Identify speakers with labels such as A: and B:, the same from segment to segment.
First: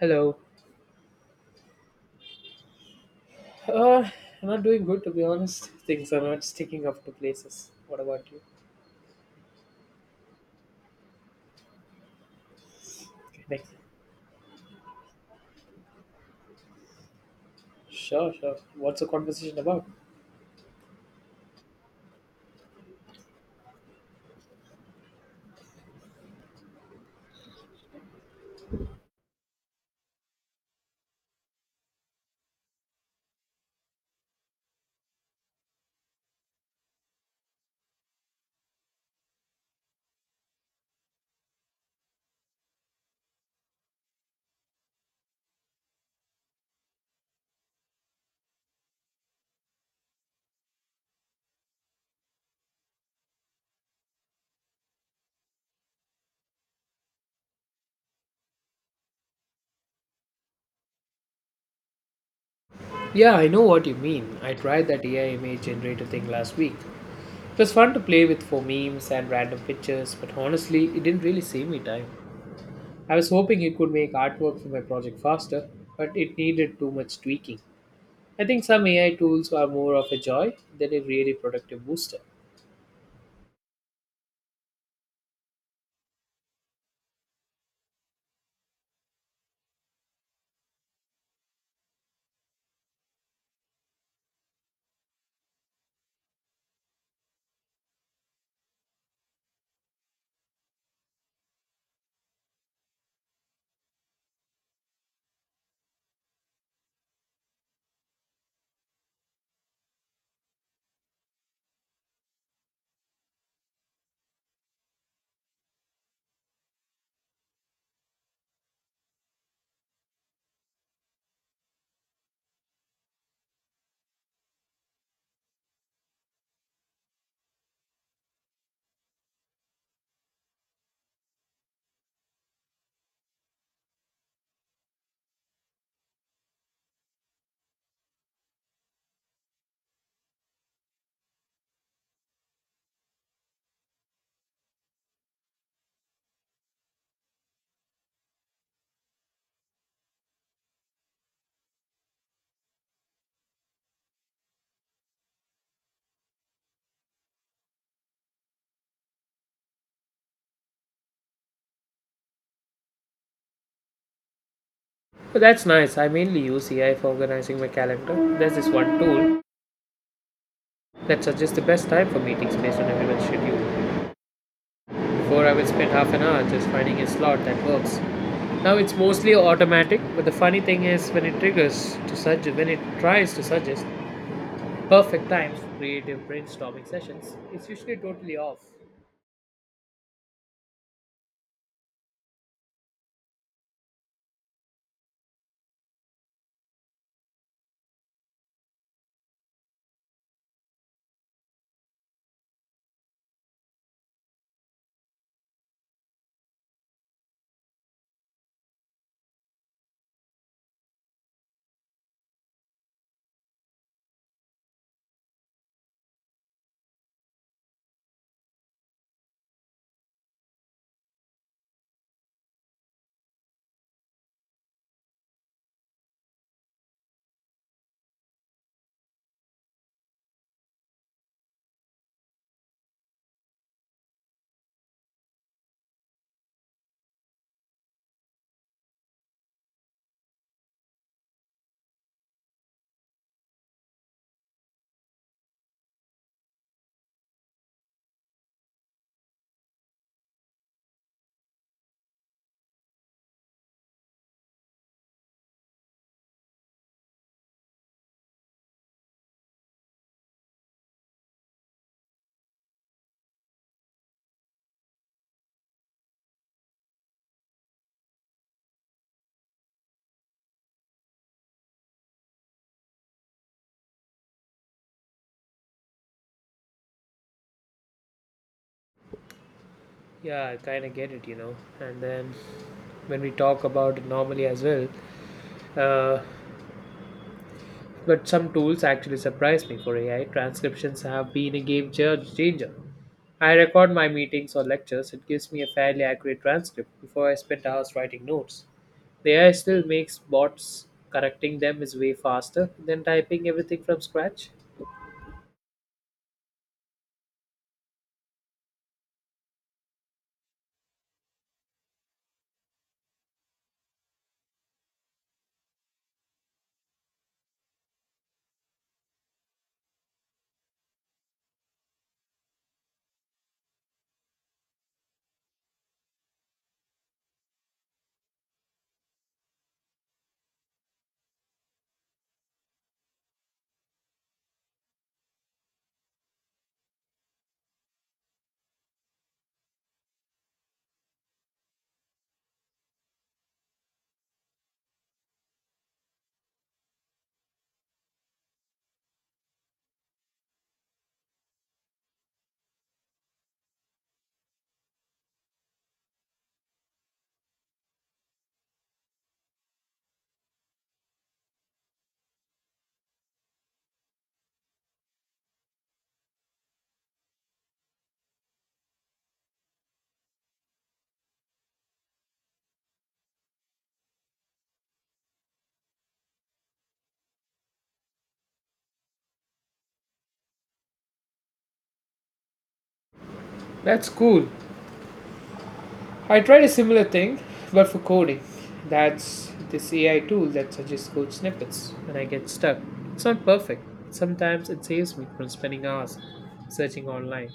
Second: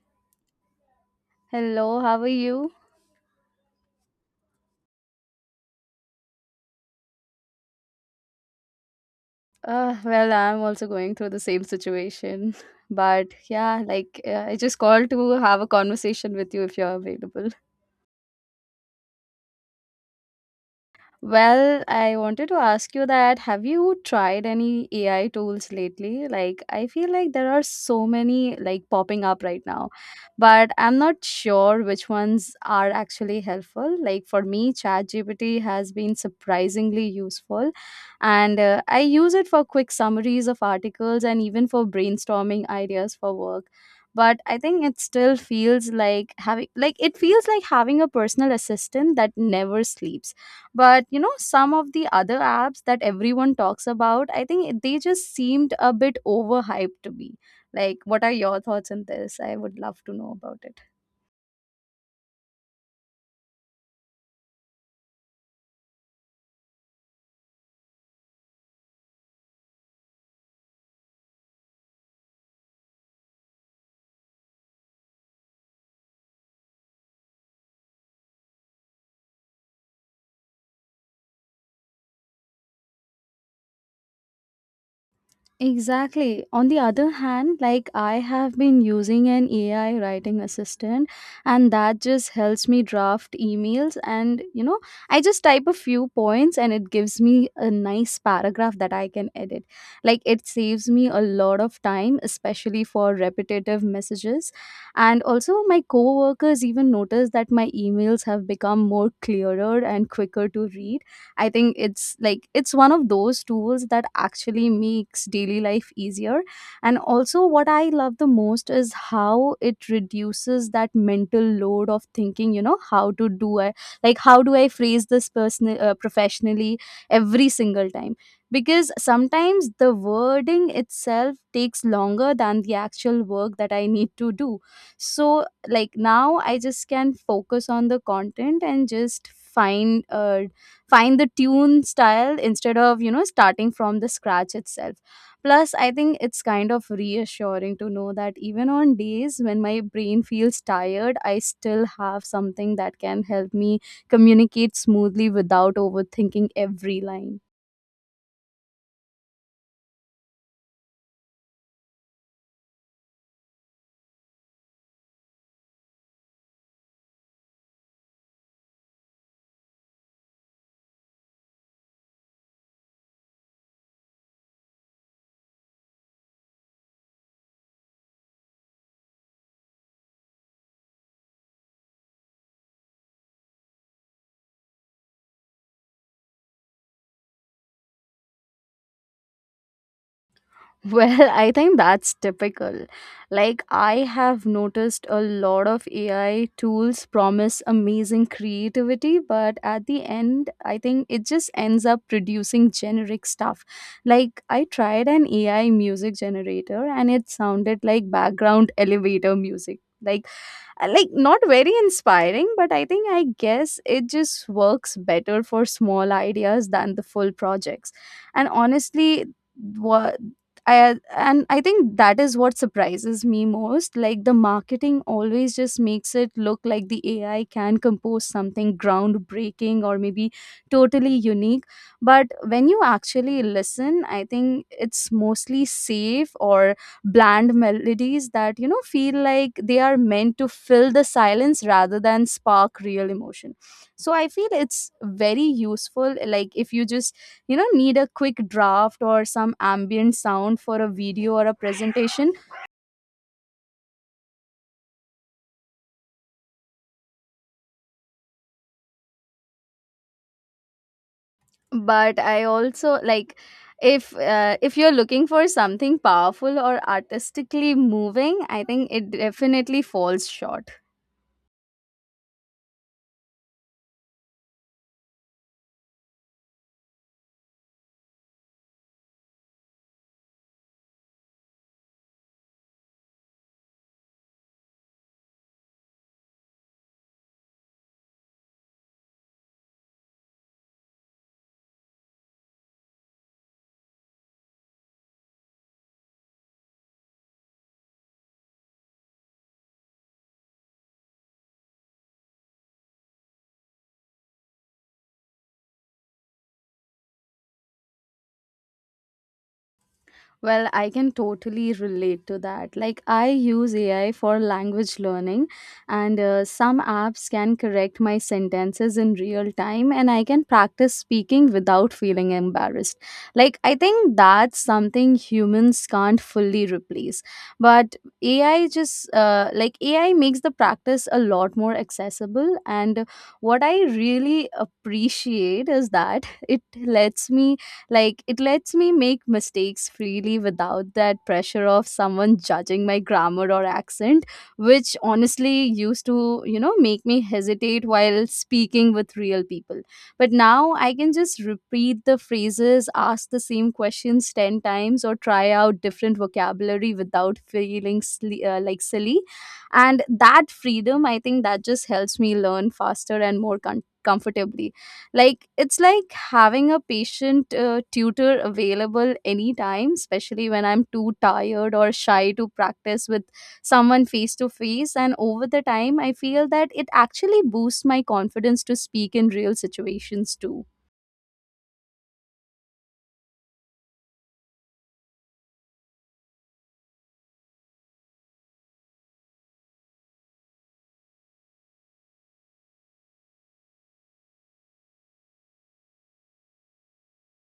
A: Hello.
B: Hello, how are you?
A: Uh, I'm not doing good to be honest. Things are not sticking up to places. What about you?
B: Well, I'm also going through the same situation. But
A: Okay, next.
B: yeah, I just called to have a conversation with you if you're available.
A: Sure. What's the conversation about?
B: Well, I wanted to ask you that have you tried any AI tools lately? Like I feel like there are so many like popping up right now, but I'm not sure which ones are actually helpful. Like for me, ChatGPT has been surprisingly useful and I use it for quick summaries of articles and even for brainstorming ideas for work. But I think it still feels like having like it feels like having a personal assistant that never sleeps, but you know, some of the other apps that everyone talks about, I think they just seemed a bit overhyped to me. Like, what are your thoughts on this? I would love to know about it.
A: Yeah, I know what you mean. I tried that AI image generator thing last week. It was fun to play with for memes and random pictures, but honestly, it didn't really save me time. I was hoping it could make artwork for my project faster, but it needed too much tweaking. I think some AI tools are more of a joy than a really productive booster.
B: Exactly. On the other hand, like I have been using an AI writing assistant, and that just helps me draft emails. And you know, I just type a few points and it gives me a nice paragraph that I can edit. Like it saves me a lot of time, especially for repetitive messages. And also, my coworkers even notice that my emails have become more clearer and quicker to read. I think it's one of those tools that actually makes daily life easier. And also, what I love the most is how it reduces that mental load of thinking, you know, how do I phrase this personal professionally every single time, because sometimes the wording itself takes longer than the actual work that I need to do. So, like now, I just can focus on the content and just find the tune style instead of, you know, starting from the scratch itself. Plus I think it's kind of reassuring to know that even on days when my brain feels tired, I still have something that can help me communicate smoothly without overthinking every line.
A: But that's nice. I mainly use AI for organizing my calendar. There's this one tool that suggests the best time for meetings based on everyone's schedule. Before, I would spend half an hour just finding a slot that works. Now it's mostly automatic, but the funny thing is when it tries to suggest perfect times for creative brainstorming sessions, it's usually totally off.
B: Well, I think that's typical. Like, I have noticed a lot of AI tools promise amazing creativity, but at the end, I think it just ends up producing generic stuff. Like, I tried an AI music generator and it sounded like background elevator music. Like, not very inspiring, but I think I guess it just works better for small ideas than the full projects. And honestly, what I, and I think that is what surprises me most. Like the marketing always just makes it look like the AI can compose something groundbreaking or maybe totally unique. But when you actually listen, I think it's mostly safe or bland melodies that, you know, feel like they are meant to fill the silence rather than spark real emotion. So I feel it's very useful, like if you just, you know, need a quick draft or some ambient sound for a video or a presentation, but I also like, if you're looking for something powerful or artistically moving, I think it definitely falls short.
A: Yeah, I kind of get it, you know. And then when we talk about it normally as well, uh, but some tools actually surprise me. For AI transcriptions have been a changer. I record my meetings or lectures, it gives me a fairly accurate transcript before I spend hours writing notes. The AI still makes bots, correcting them is way faster than typing everything from scratch.
B: Well, I can totally relate to that. Like, I use AI for language learning, and some apps can correct my sentences in real time, and I can practice speaking without feeling embarrassed. Like, I think that's something humans can't fully replace. But AI makes the practice a lot more accessible. And what I really appreciate is that it lets me make mistakes freely without that pressure of someone judging my grammar or accent, which honestly used to, you know, make me hesitate while speaking with real people. But now I can just repeat the phrases, ask the same questions 10 times, or try out different vocabulary without feeling like silly. And that freedom, I think that just helps me learn faster and more comfortably. Like it's like having a patient tutor available anytime, especially when I'm too tired or shy to practice with someone face to face. And over the time I feel that it actually boosts my confidence to speak in real situations too.
A: That's cool. I tried a similar thing, but for coding. That's this AI tool that suggests code snippets when I get stuck. It's not perfect. Sometimes it saves me from spending hours searching online.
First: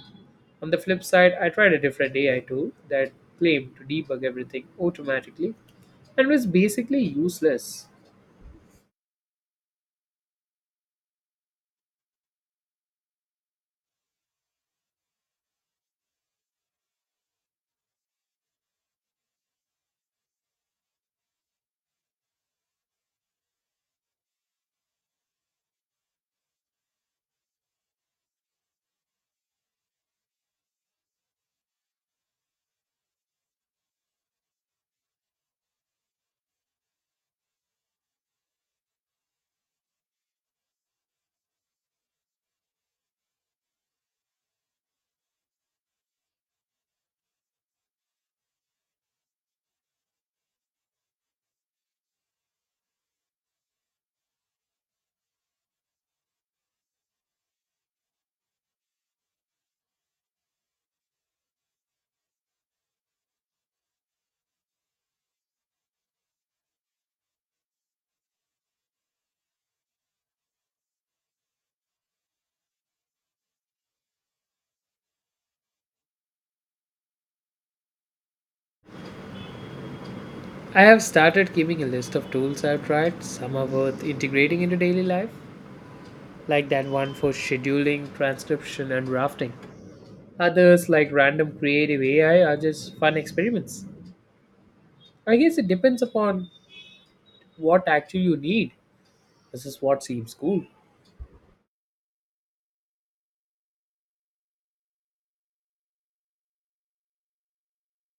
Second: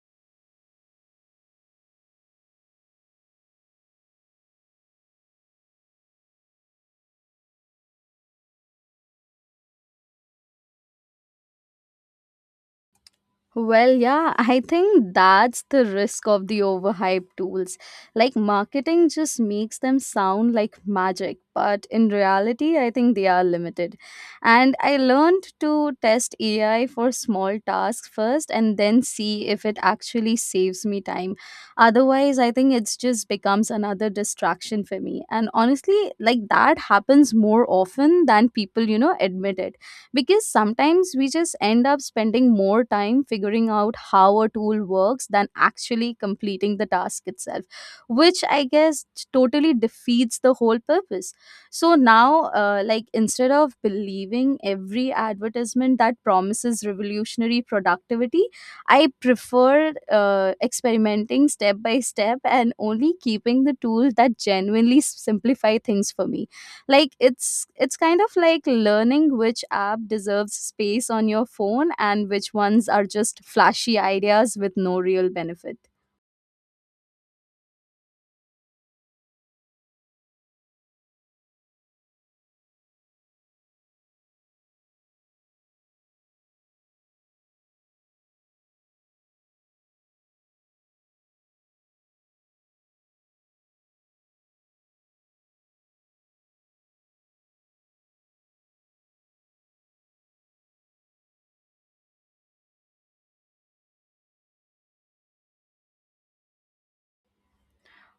A: On the flip side, I tried a different AI tool that claimed to debug everything automatically and was basically useless.
B: Well, yeah, I think that's the risk of the overhyped tools. Like, marketing just makes them sound like magic, but in reality, I think they are limited. And I learned to test AI for small tasks first and then see if it actually saves me time. Otherwise, I think it's just becomes another distraction for me. And honestly, like, that happens more often than people, you know, admit it, because sometimes we just end up spending more time figuring out how a tool works than actually completing the task itself, which I guess totally defeats the whole purpose. So now like instead of believing every advertisement that promises revolutionary productivity, I prefer experimenting step by step and only keeping the tool that genuinely simplify things for me. Like it's kind of like learning which app deserves space on your phone and which ones are just flashy ideas with no real benefit.
A: I have started keeping a list of tools I've tried. Some are worth integrating into daily life, like that one for scheduling, transcription, and drafting. Others, like random creative AI, are just fun experiments. I guess it depends upon what actually you need. This is what seems cool.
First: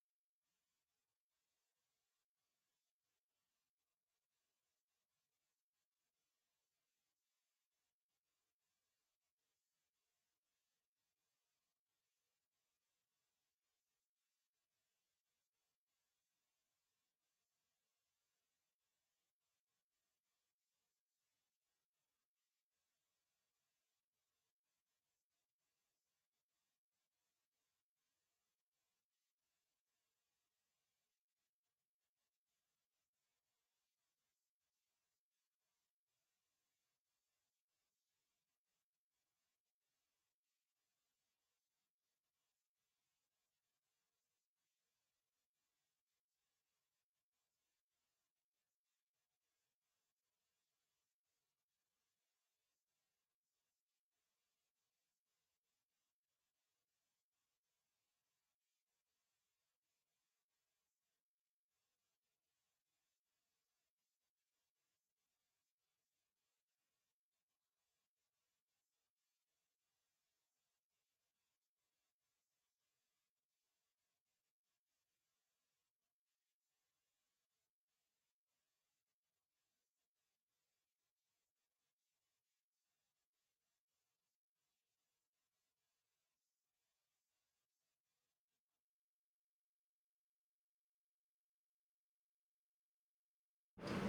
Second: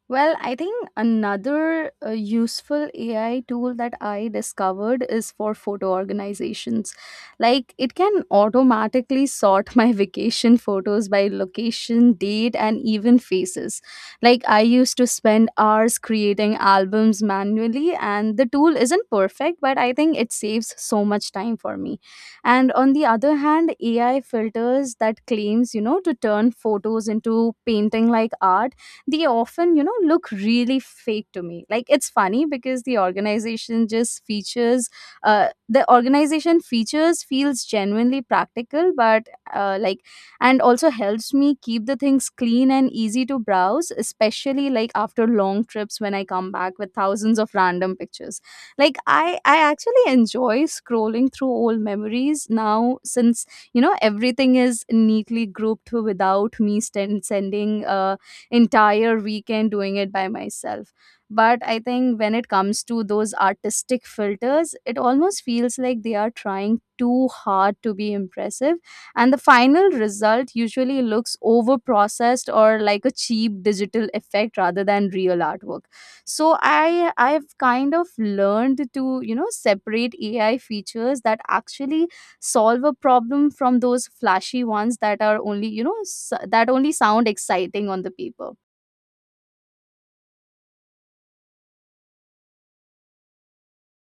B: Well, I think another useful AI tool that I discovered is for photo organizations. Like, it can automatically sort my vacation photos by location, date, and even faces. Like, I used to spend hours creating albums manually, and the tool isn't perfect, but I think it saves so much time for me. And on the other hand, AI filters that claims, you know, to turn photos into painting like art, they often, you know, look really fake to me. Like it's funny because the organization features feels genuinely practical, uh, like, and also helps me keep the things clean and easy to browse, especially like after long trips when I come back with thousands of random pictures. Like I actually enjoy scrolling through old memories now since, you know, everything is neatly grouped without me sending entire weekend doing it by myself. But I think when it comes to those artistic filters, it almost feels like they are trying too hard to be impressive. And the final result usually looks over processed or like a cheap digital effect rather than real artwork. So I've kind of learned to, you know, separate AI features that actually solve a problem from those flashy ones that are only you know s- that only, sound exciting on the paper.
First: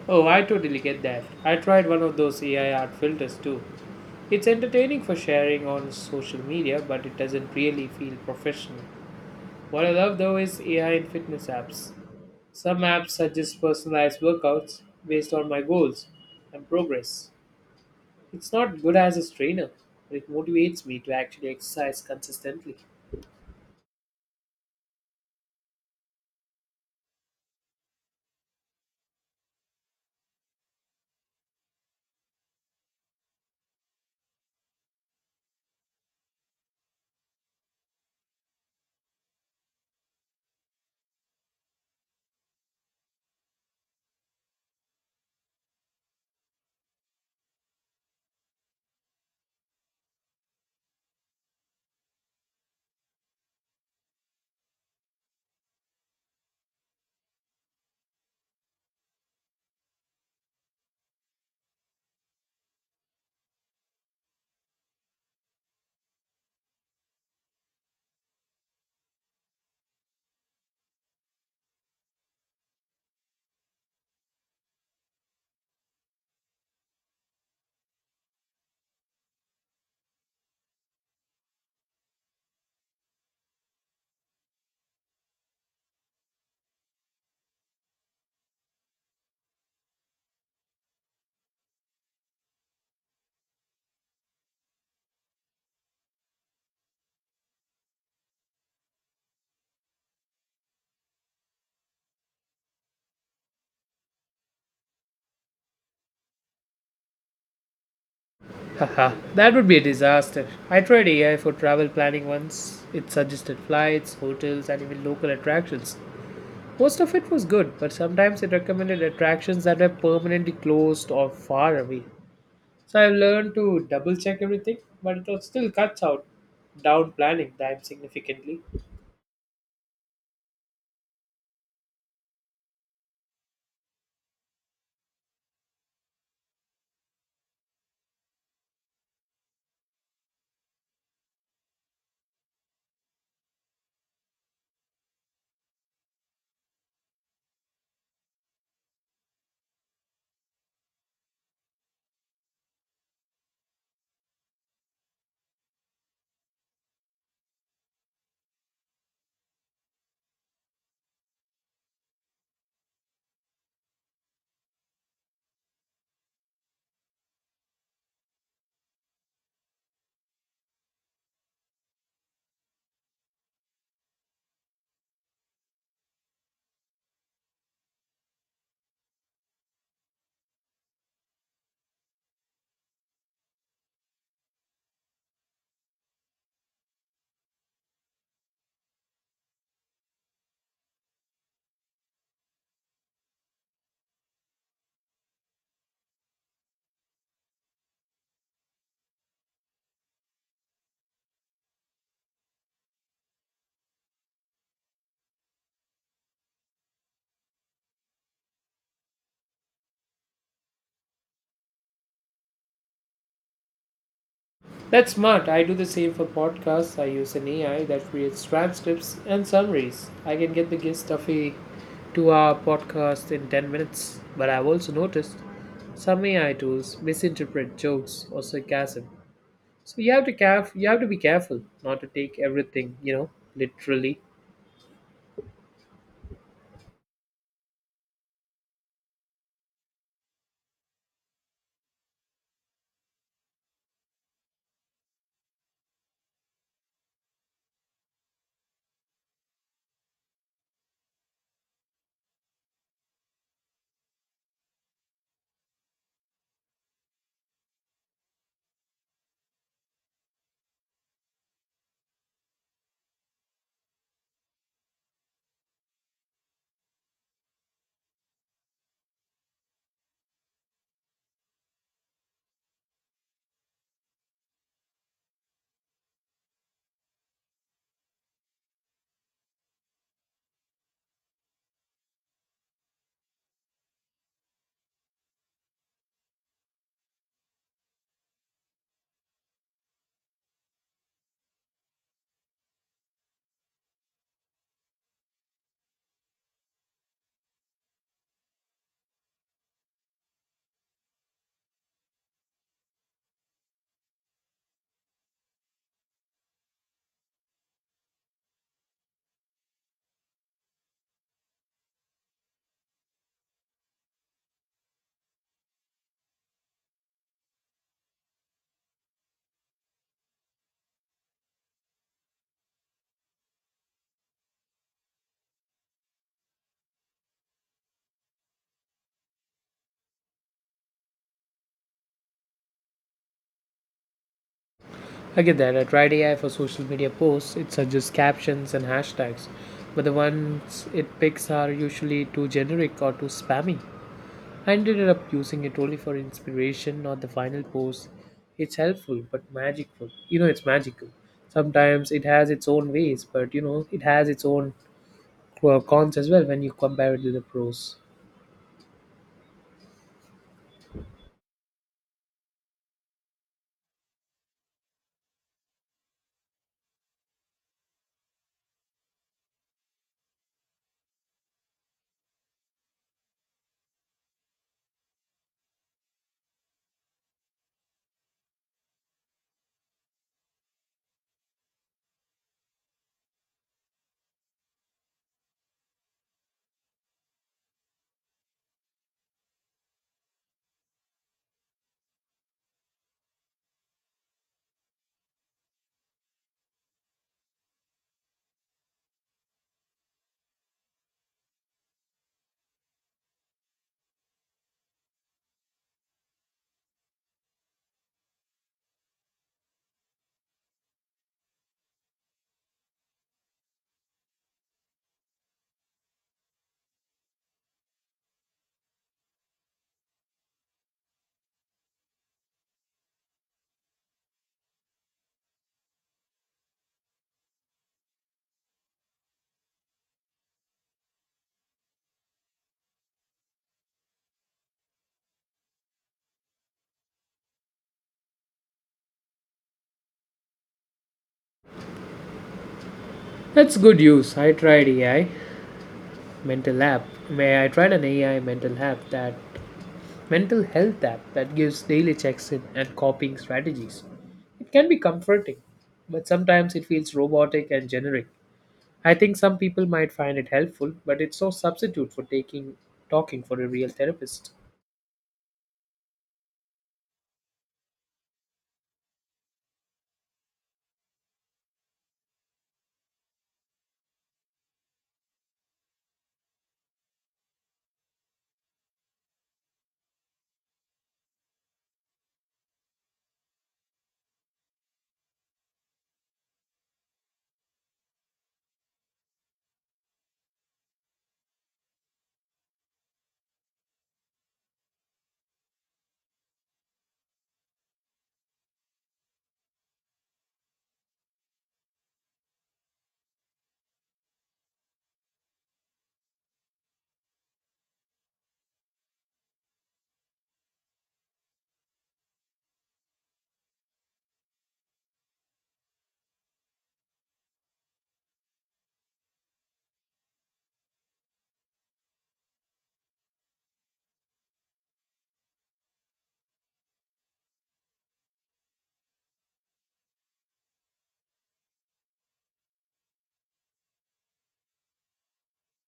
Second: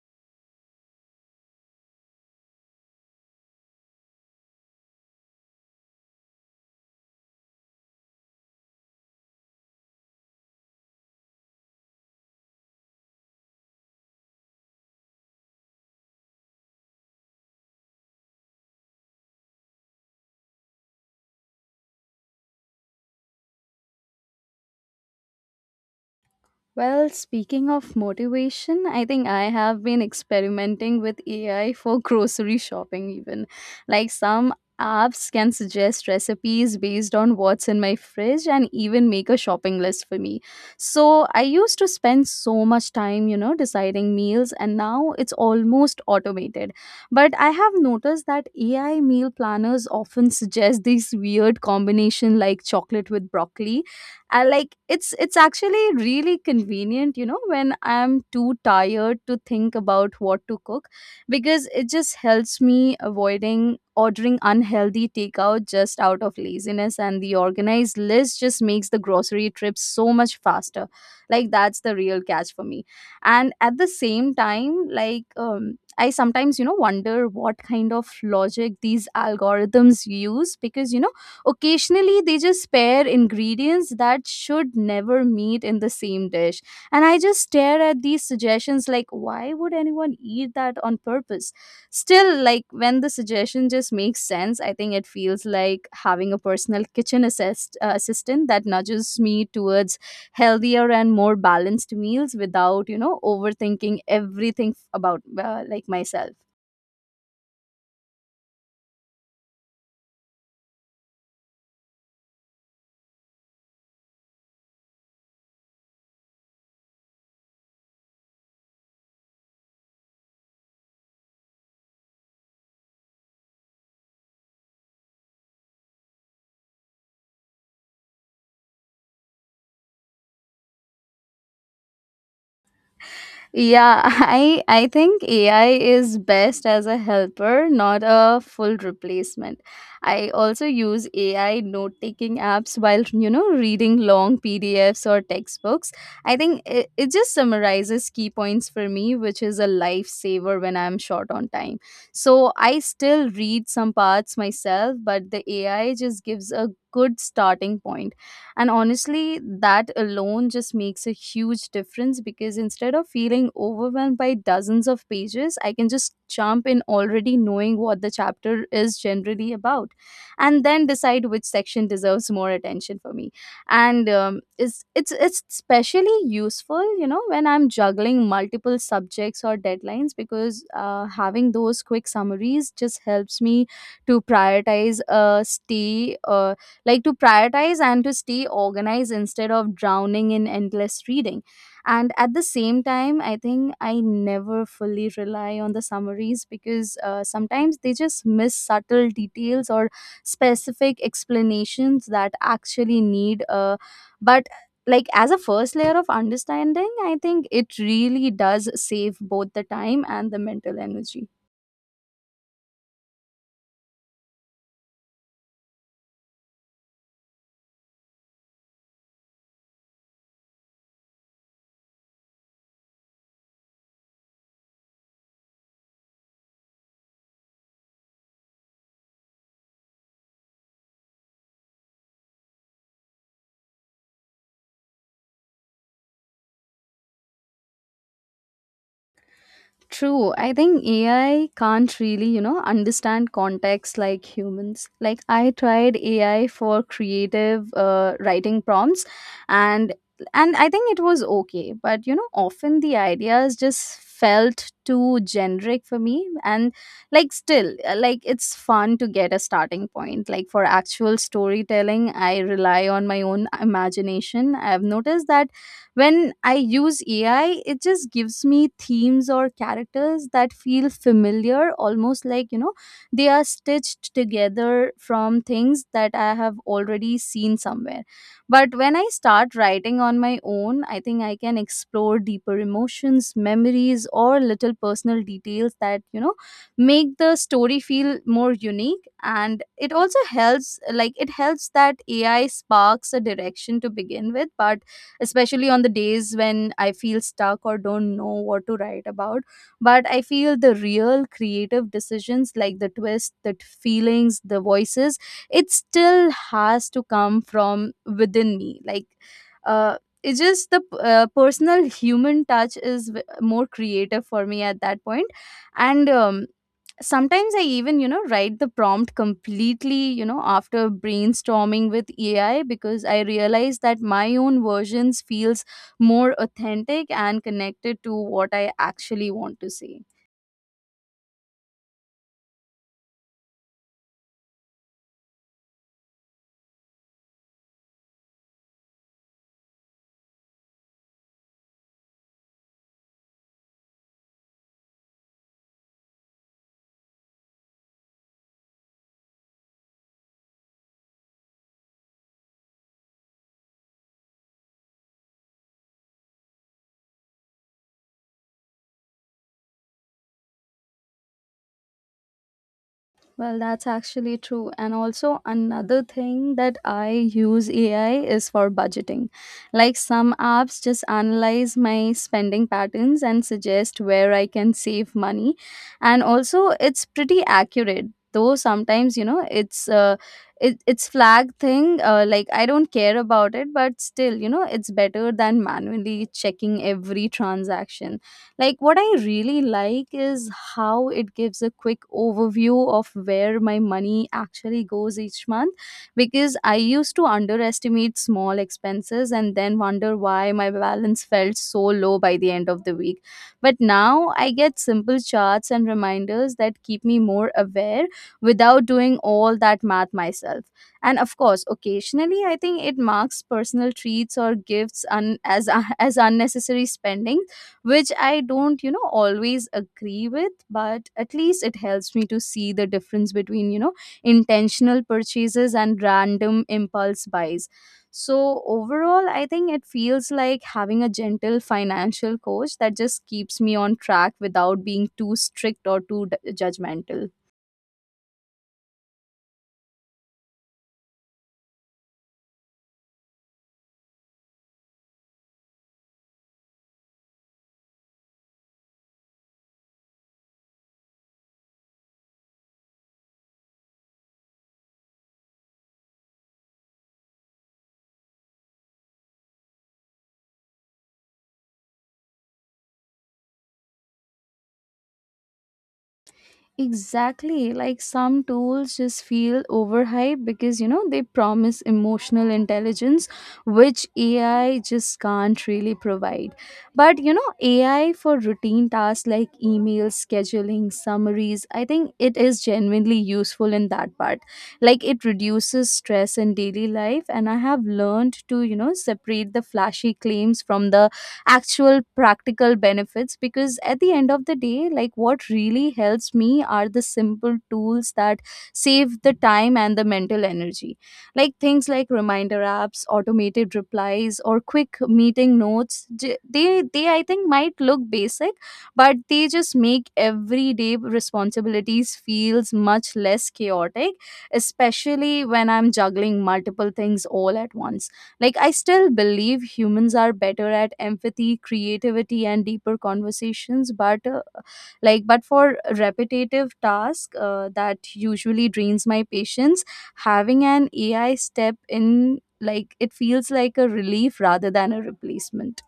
A: Oh, I totally get that. I tried one of those AI art filters too. It's entertaining for sharing on social media, but it doesn't really feel professional. What I love though is AI in fitness apps. Some apps suggest personalized workouts based on my goals and progress. It's not good as a trainer, but it motivates me to actually exercise consistently.
B: Well, speaking of motivation, I think I have been experimenting with AI for grocery shopping, even. Like some apps can suggest recipes based on what's in my fridge and even make a shopping list for me. So I used to spend so much time, you know, deciding meals, and now it's almost automated. But I have noticed that AI meal planners often suggest these weird combination like chocolate with broccoli. I like It's actually really convenient, you know, when I'm too tired to think about what to cook, because it just helps me avoiding ordering unhealthy takeout just out of laziness, and the organized list just makes the grocery trip so much faster. Like that's the real catch for me. And at the same time, I sometimes, you know, wonder what kind of logic these algorithms use because, you know, occasionally, they just pair ingredients that should never meet in the same dish. And I just stare at these suggestions like, why would anyone eat that on purpose? Still, like, when the suggestion just makes sense, I think it feels like having a personal assistant that nudges me towards healthier and more balanced meals without, you know, overthinking everything about myself.
A: Haha, that would be a disaster. I tried AI for travel planning once. It suggested flights, hotels, and even local attractions. Most of it was good, but sometimes it recommended attractions that were permanently closed or far away. So I have learned to double check everything, but it was still cuts out down planning time significantly.
B: Yeah, I think AI is best as a helper, not a full replacement. I also use AI note-taking apps while, you know, reading long PDFs or textbooks. I think it just summarizes key points for me, which is a lifesaver when I'm short on time. So I still read some parts myself, but the AI just gives a good starting point. And honestly, that alone just makes a huge difference, because instead of feeling overwhelmed by dozens of pages, I can just jump in already knowing what the chapter is generally about, and then decide which section deserves more attention for me. And it's especially useful, you know, when I'm juggling multiple subjects or deadlines, because having those quick summaries just helps me to prioritize a stay. Uh, to prioritize and to stay organized instead of drowning in endless reading. And at the same time, I think I never fully rely on the summaries, because sometimes they just miss subtle details or specific explanations that actually need. But like as a first layer of understanding, I think it really does save both the time and the mental energy.
A: That's smart. I do the same for podcasts. I use an AI that creates transcripts and summaries. I can get the gist of a 2 hour podcast in 10 minutes, but I've also noticed some AI tools misinterpret jokes or sarcasm. So you have to you have to be careful not to take everything, you know, literally.
B: True. I think AI can't really, you know, understand context like humans. Like I tried AI for creative writing prompts and and I think it was okay, but you know, often the ideas just felt too generic for me and like still like it's fun to get a starting point. Like for actual storytelling, I rely on my own imagination. I've noticed that when I use AI, it just gives me themes or characters that feel familiar, almost like, you know, they are stitched together from things that I have already seen somewhere. But when I start writing on my own, I think I can explore deeper emotions, memories, or little personal details that, you know, make the story feel more unique, and it also helps, like it helps that AI sparks a direction to begin with, but especially on the days when I feel stuck or don't know what to write about. But I feel the real creative decisions, like the twist, the feelings, the voices, it still has to come from within me. Like, uh, it's just the personal human touch is more creative for me at that point, and sometimes I even, you know, write the prompt completely, after brainstorming with AI, because I realize that my own versions feels more authentic and connected to what I actually want to say.
A: I get that. I tried AI for social media posts. It suggests captions and hashtags, but the ones it picks are usually too generic or too spammy. I ended up using it only for inspiration, not the final post. It's helpful but magical. You know, it's magical. Sometimes it has its own ways, but you know, it has its own cons as well when you compare it to the pros.
B: Well, that's actually true. And also, another thing that I use AI is for budgeting. Like some apps just analyze my spending patterns and suggest where I can save money. And also, it's pretty accurate. Though sometimes, it's it's flag thing. Like I don't care about it, but still, you know, it's better than manually checking every transaction. Like, what I really like is how it gives a quick overview of where my money actually goes each month, because I used to underestimate small expenses and then wonder why my balance felt so low by the end of the week. But now I get simple charts and reminders that keep me more aware without doing all that math myself. And of course, occasionally I think it marks personal treats or gifts as as unnecessary spending, which I don't, you know, always agree with, but at least it helps me to see the difference between, you know, intentional purchases and random impulse buys. So, overall, I think it feels like having a gentle financial coach that just keeps me on track without being too strict or too judgmental.
A: That's good use. I tried AI mental app where I tried an AI mental health app that gives daily checks in and coping strategies. It can be comforting, but sometimes it feels robotic and generic. I think some people might find it helpful, but it's no substitute for taking talking for a real therapist.
B: Exactly. Like some tools just feel overhyped because, you know, they promise emotional intelligence, which AI just can't really provide. But, you know, AI for routine tasks like email scheduling, summaries, I think it is genuinely useful in that part. Like it reduces stress in daily life. And I have learned to, you know, separate the flashy claims from the actual practical benefits, because at the end of the day, like what really helps me are the simple tools that save the time and the mental energy, like things like reminder apps, automated replies, or quick meeting notes, they I think might look basic, but they just make everyday responsibilities feels much less chaotic, especially when I'm juggling multiple things all at once. Like, I still believe humans are better at empathy, creativity, and deeper conversations, but but for repetitive task that usually drains my patience, having an AI step in, like, it feels like a relief rather than a replacement.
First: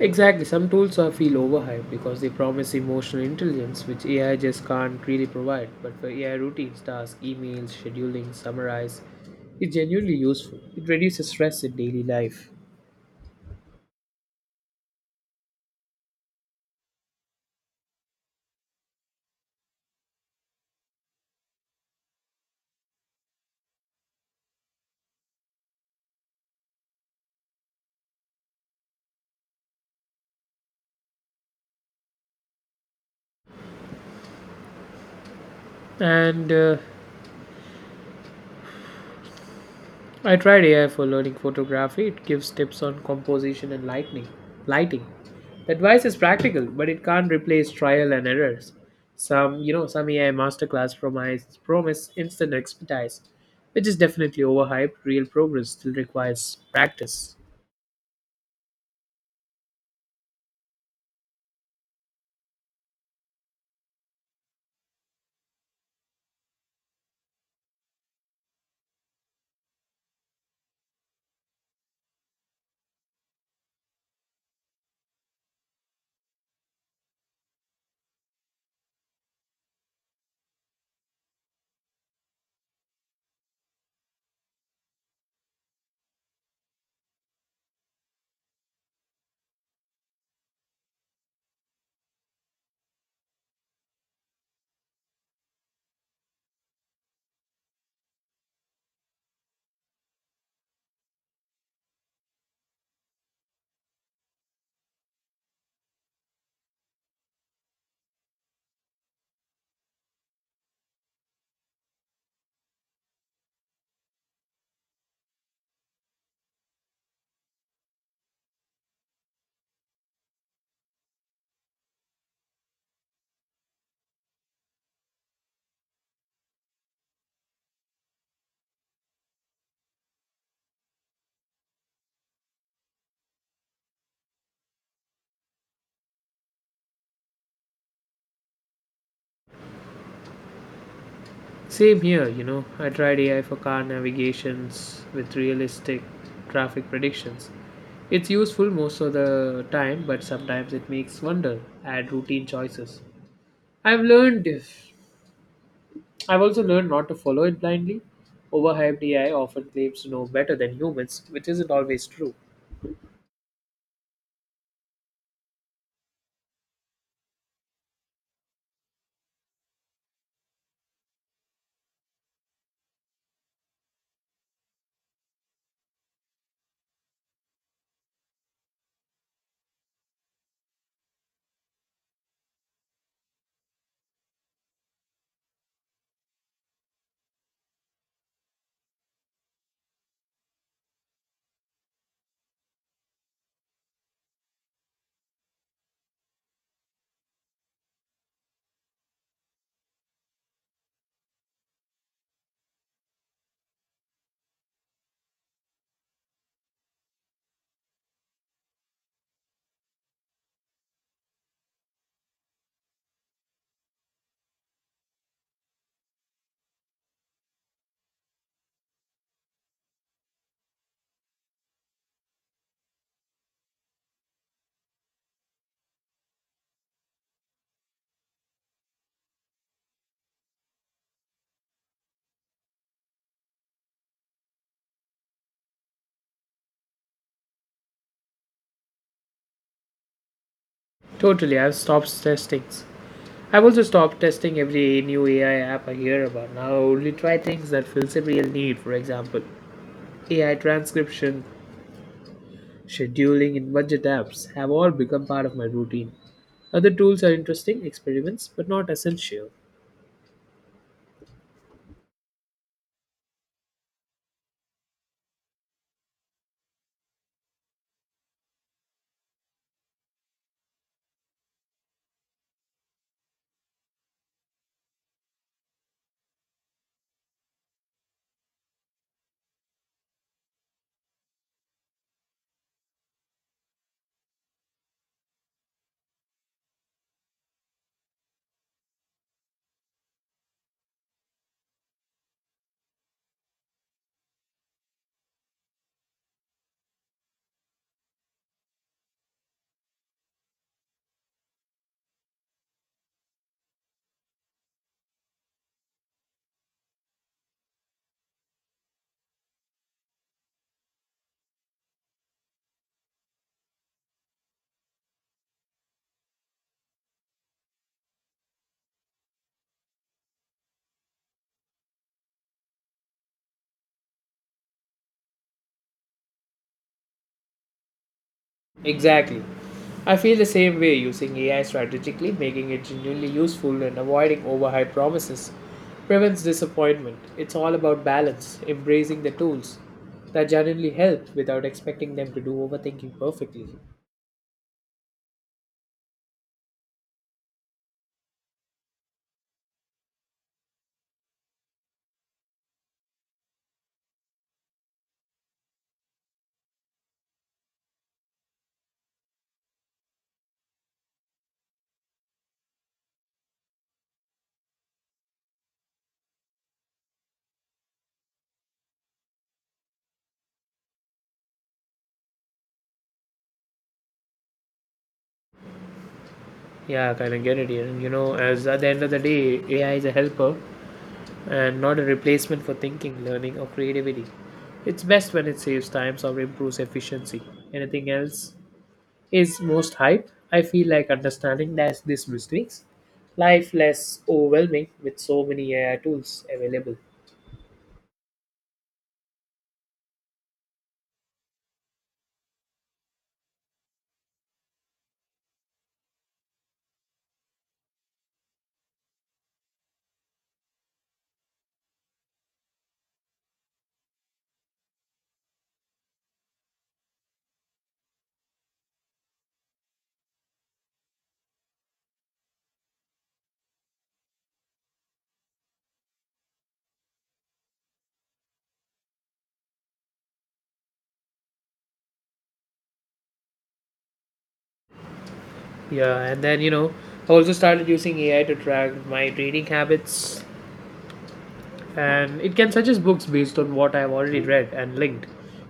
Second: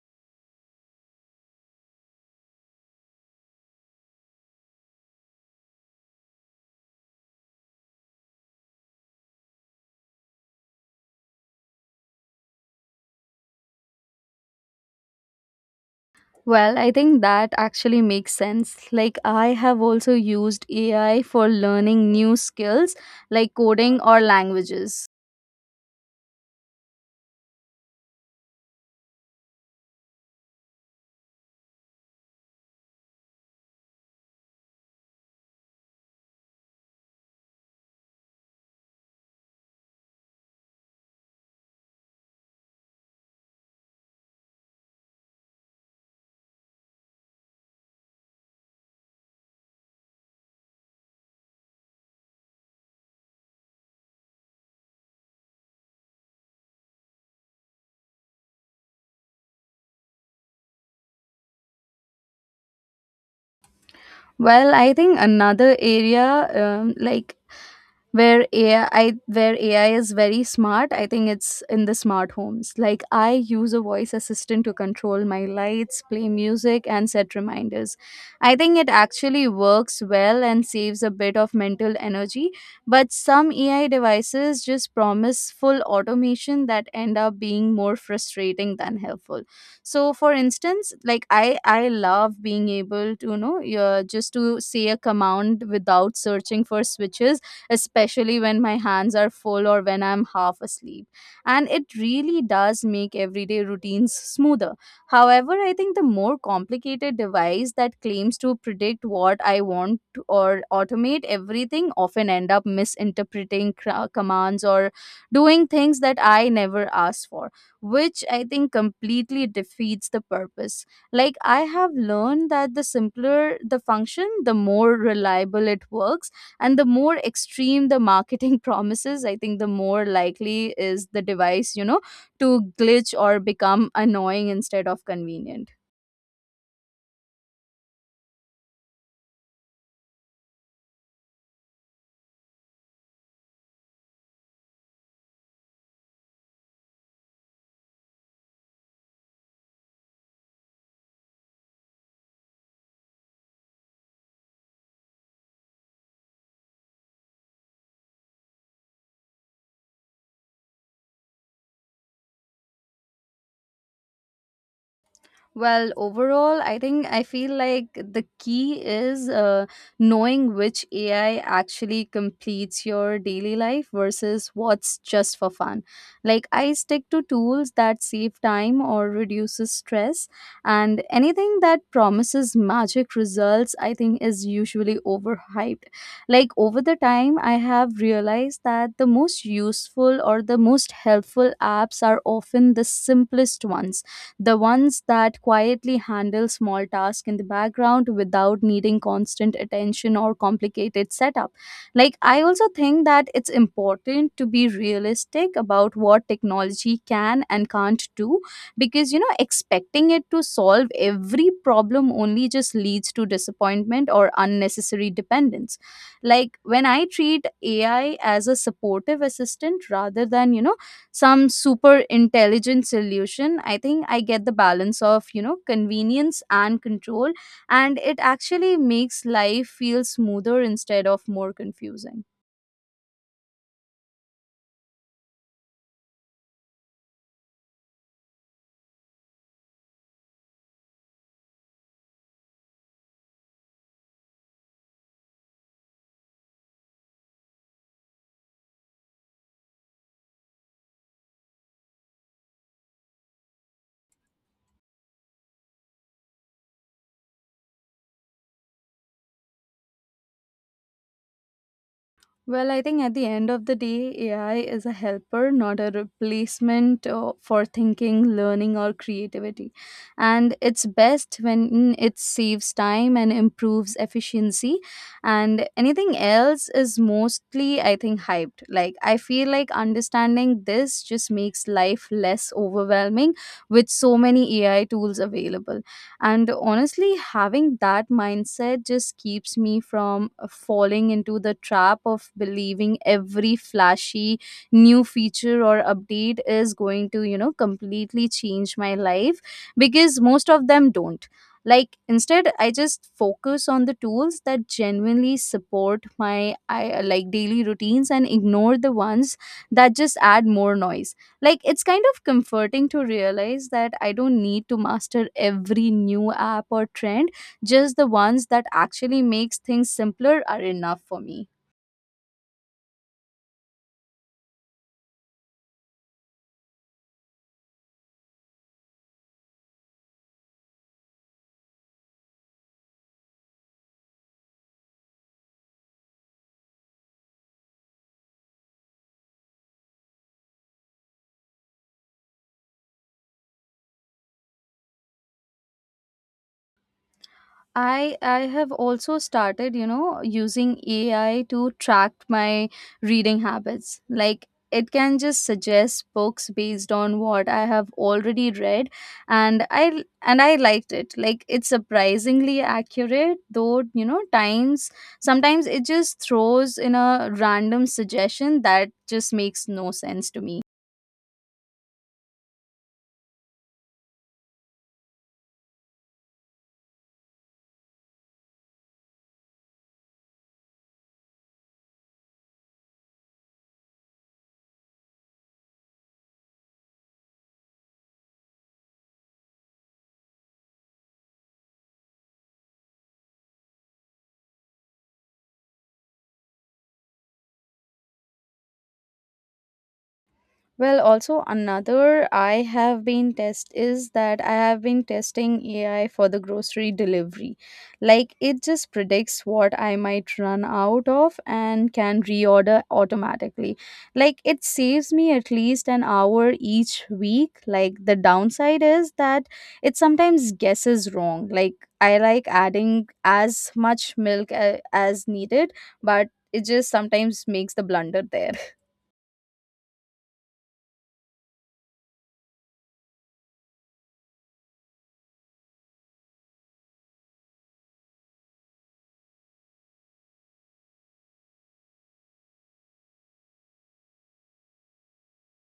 A: Exactly, some tools are feel overhyped because they promise emotional intelligence, which AI just can't really provide. But for AI routines, tasks, emails, scheduling, summarize, it's genuinely useful. It reduces stress in daily life.
B: Well, I think that actually makes sense. Like, I have also used AI for learning new skills like coding or languages.
A: And I tried AI for learning photography. It gives tips on composition and lighting. The advice is practical, but it can't replace trial and errors. Some, you know, some AI masterclass promise instant expertise, which is definitely overhyped. Real progress still requires practice.
B: Well, I think another area, um, like where AI is very smart, I think it's in the smart homes. Like I use a voice assistant to control my lights, play music, and set reminders. I think it actually works well and saves a bit of mental energy. But some AI devices just promise full automation that end up being more frustrating than helpful. So, for instance, like I love being able to, you know, just to say a command without searching for switches, especially when my hands are full or when I'm half asleep. And it really does make everyday routines smoother. However, I think the more complicated device that claims to predict what I want to- or automate everything often end up misinterpreting commands or doing things that I never asked for, which I think completely defeats the purpose. Like, I have learned that the simpler the function, the more reliable it works, and the more extreme the marketing promises, I think the more likely is the device, you know, to glitch or become annoying instead of convenient.
A: Same here, you know. I tried AI for car navigations with realistic traffic predictions. It's useful most of the time, but sometimes it makes wonder, add routine choices. I've learned this. I've also learned not to follow it blindly. Overhyped AI often claims to know better than humans, which isn't always true.
B: Well, overall, I think I feel like the key is knowing which AI actually completes your daily life versus what's just for fun. Like I stick to tools that save time or reduces stress, and anything that promises magic results, I think, is usually overhyped. Like over the time, I have realized that the most useful or the most helpful apps are often the simplest ones, the ones that quietly handle small tasks in the background without needing constant attention or complicated setup. Like, I also think that it's important to be realistic about what technology can and can't do, because, you know, expecting it to solve every problem only just leads to disappointment or unnecessary dependence. Like, when I treat AI as a supportive assistant rather than, you know, some super intelligent solution, I think I get the balance of, you know, convenience and control, and it actually makes life feel smoother instead of more confusing.
A: Totally, I've stopped testing. I've also stopped testing every new AI app I hear about. Now I only try things that fills a real need. For example, AI transcription, scheduling, and budget apps have all become part of my routine. Other tools are interesting experiments, but not essential.
B: Well, I think at the end of the day, AI is a helper, not a replacement for thinking, learning, or creativity. And it's best when it saves time and improves efficiency. And anything else is mostly, I think, hyped. Like, I feel like understanding this just makes life less overwhelming with so many AI tools available. And honestly, having that mindset just keeps me from falling into the trap of believing every flashy new feature or update is going to, you know, completely change my life, because most of them don't. Like, instead, I just focus on the tools that genuinely support my like daily routines, and ignore the ones that just add more noise. Like it's kind of comforting to realize that I don't need to master every new app or trend. Just the ones that actually makes things simpler are enough for me.
A: Exactly. I feel the same way using AI strategically, making it genuinely useful and avoiding overhyped promises prevents disappointment. It's all about balance, embracing the tools that genuinely help without expecting them to do overthinking perfectly.
B: I have also started, you know, using AI to track my reading habits. Like it can just suggest books based on what I have already read, and I liked it. Like it's surprisingly accurate, though, you know, times sometimes it just throws in a random suggestion that just makes no sense to me.
A: Yeah, I kind of get it here. You know, as at the end of the day, AI is a helper and not a replacement for thinking, learning, or creativity. It's best when it saves time or improves efficiency. Anything else is most hype, I feel like understanding that this mistakes life less overwhelming with so many AI tools available.
B: Well, also another I have been test is that I have been testing AI for the grocery delivery. Like it just predicts what I might run out of and can reorder automatically. Like it saves me at least an hour each week. Like the downside is that it sometimes guesses wrong. Like I like adding as much milk as needed, but it just sometimes makes the blunder there.
A: Yeah, and then you know, I also started using AI to track my reading habits, and it can suggest books based on what I've already read and linked.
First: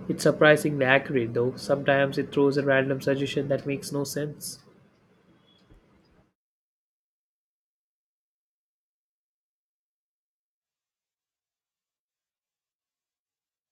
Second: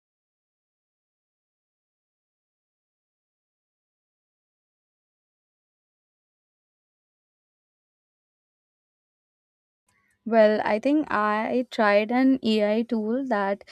A: It's surprisingly accurate though. Sometimes it throws a random suggestion that makes no sense.
B: Well, I think I tried an AI tool that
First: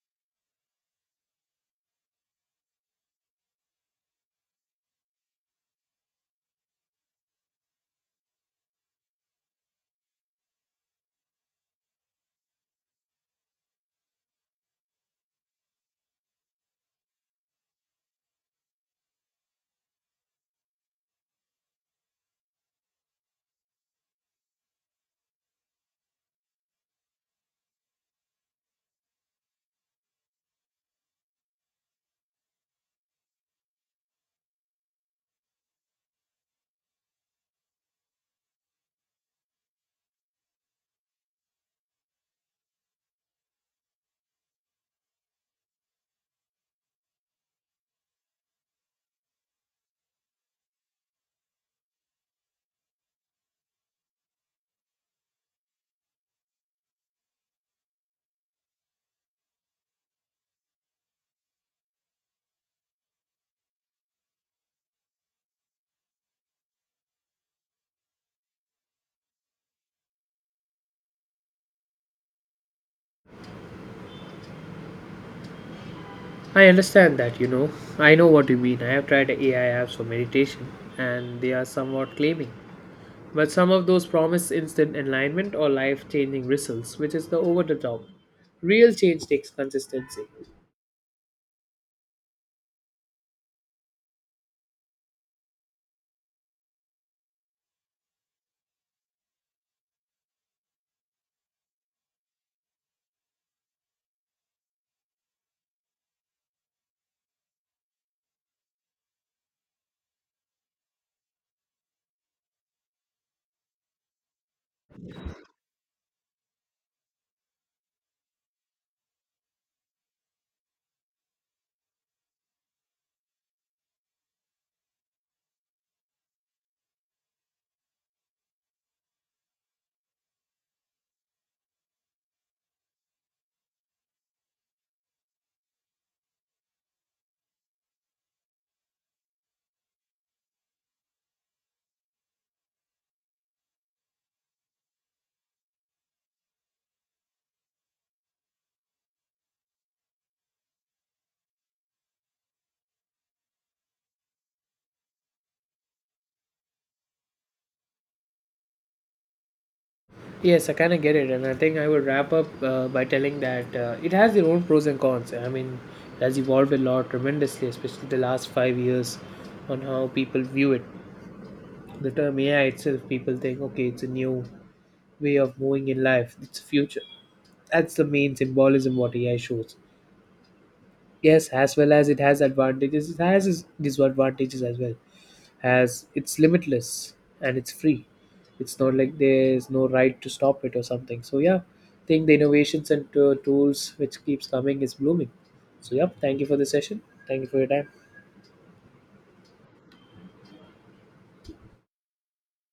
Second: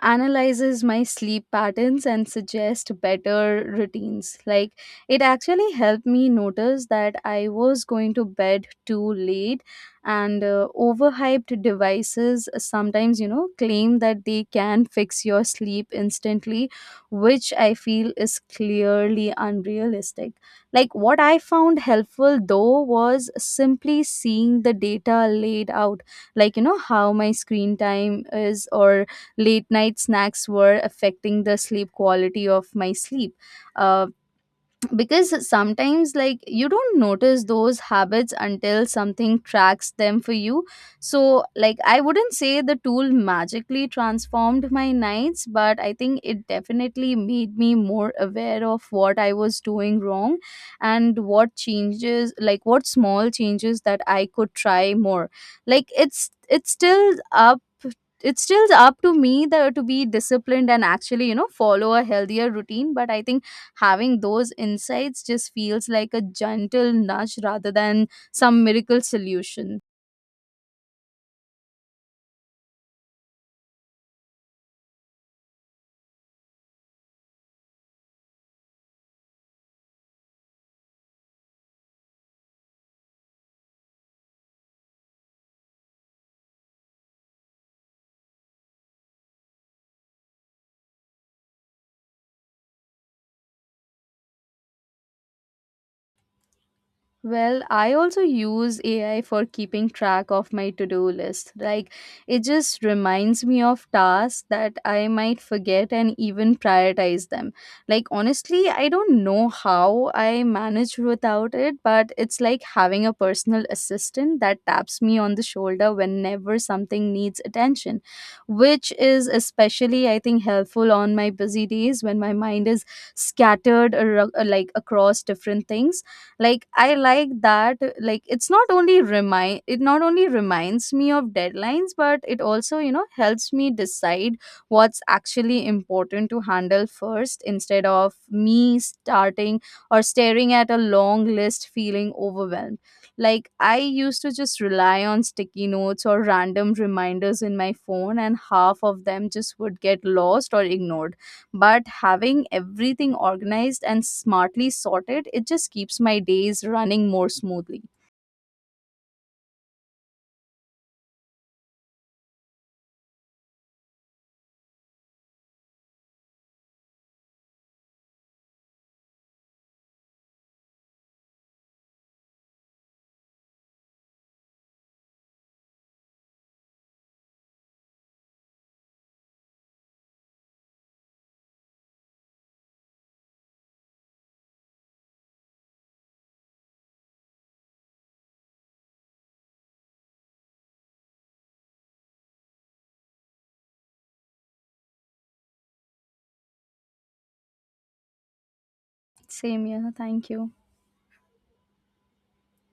B: analyzes my sleep patterns and suggests better routines. Like, it actually helped me notice that I was going to bed too late, and overhyped devices sometimes, you know, claim that they can fix your sleep instantly, which I feel is clearly unrealistic. Like what I found helpful though was simply seeing the data laid out, like you know how my screen time is, or late night snacks were affecting the sleep quality of my sleep, uh, because sometimes like you don't notice those habits until something tracks them for you. So like I wouldn't say the tool magically transformed my nights, but I think it definitely made me more aware of what I was doing wrong and what changes, like what small changes that I could try more. Like it's still up to me that to be disciplined and actually, you know, follow a healthier routine, but I think having those insights just feels like a gentle nudge rather than some miracle solution.
A: I understand that, you know. I know what you mean. I have tried AI apps for meditation, and they are somewhat claiming. But some of those promise instant enlightenment or life changing results, which is the over the top. Real change takes consistency.
B: Well, I also use AI for keeping track of my to do list. Like, it just reminds me of tasks that I might forget and even prioritize them. Like, honestly, I don't know how I manage without it, but it's like having a personal assistant that taps me on the shoulder whenever something needs attention, which is especially, I think, helpful on my busy days when my mind is scattered, like, across different things. Like I like that, like it not only reminds me of deadlines, but it also, you know, helps me decide what's actually important to handle first instead of me starting or staring at a long list feeling overwhelmed. Like I used to just rely on sticky notes or random reminders in my phone and half of them just would get lost or ignored, but having everything organized and smartly sorted, it just keeps my days running more smoothly.
A: Yes, I kind of get it, and I think I would wrap up by telling that it has their own pros and cons. I mean, it has evolved a lot tremendously, especially the last 5 years on how people view it. The term AI itself, people think, okay, it's a new way of moving in life, it's a future. That's the main symbolism what AI shows. Yes, as well as it has advantages, it has its disadvantages as well as it's limitless and it's free. It's not like there's no right to stop it or something. So yeah, I think the innovations and tools which keeps coming is blooming. So yeah, thank you for the session. Thank you for your time.
B: Same, here. Thank you.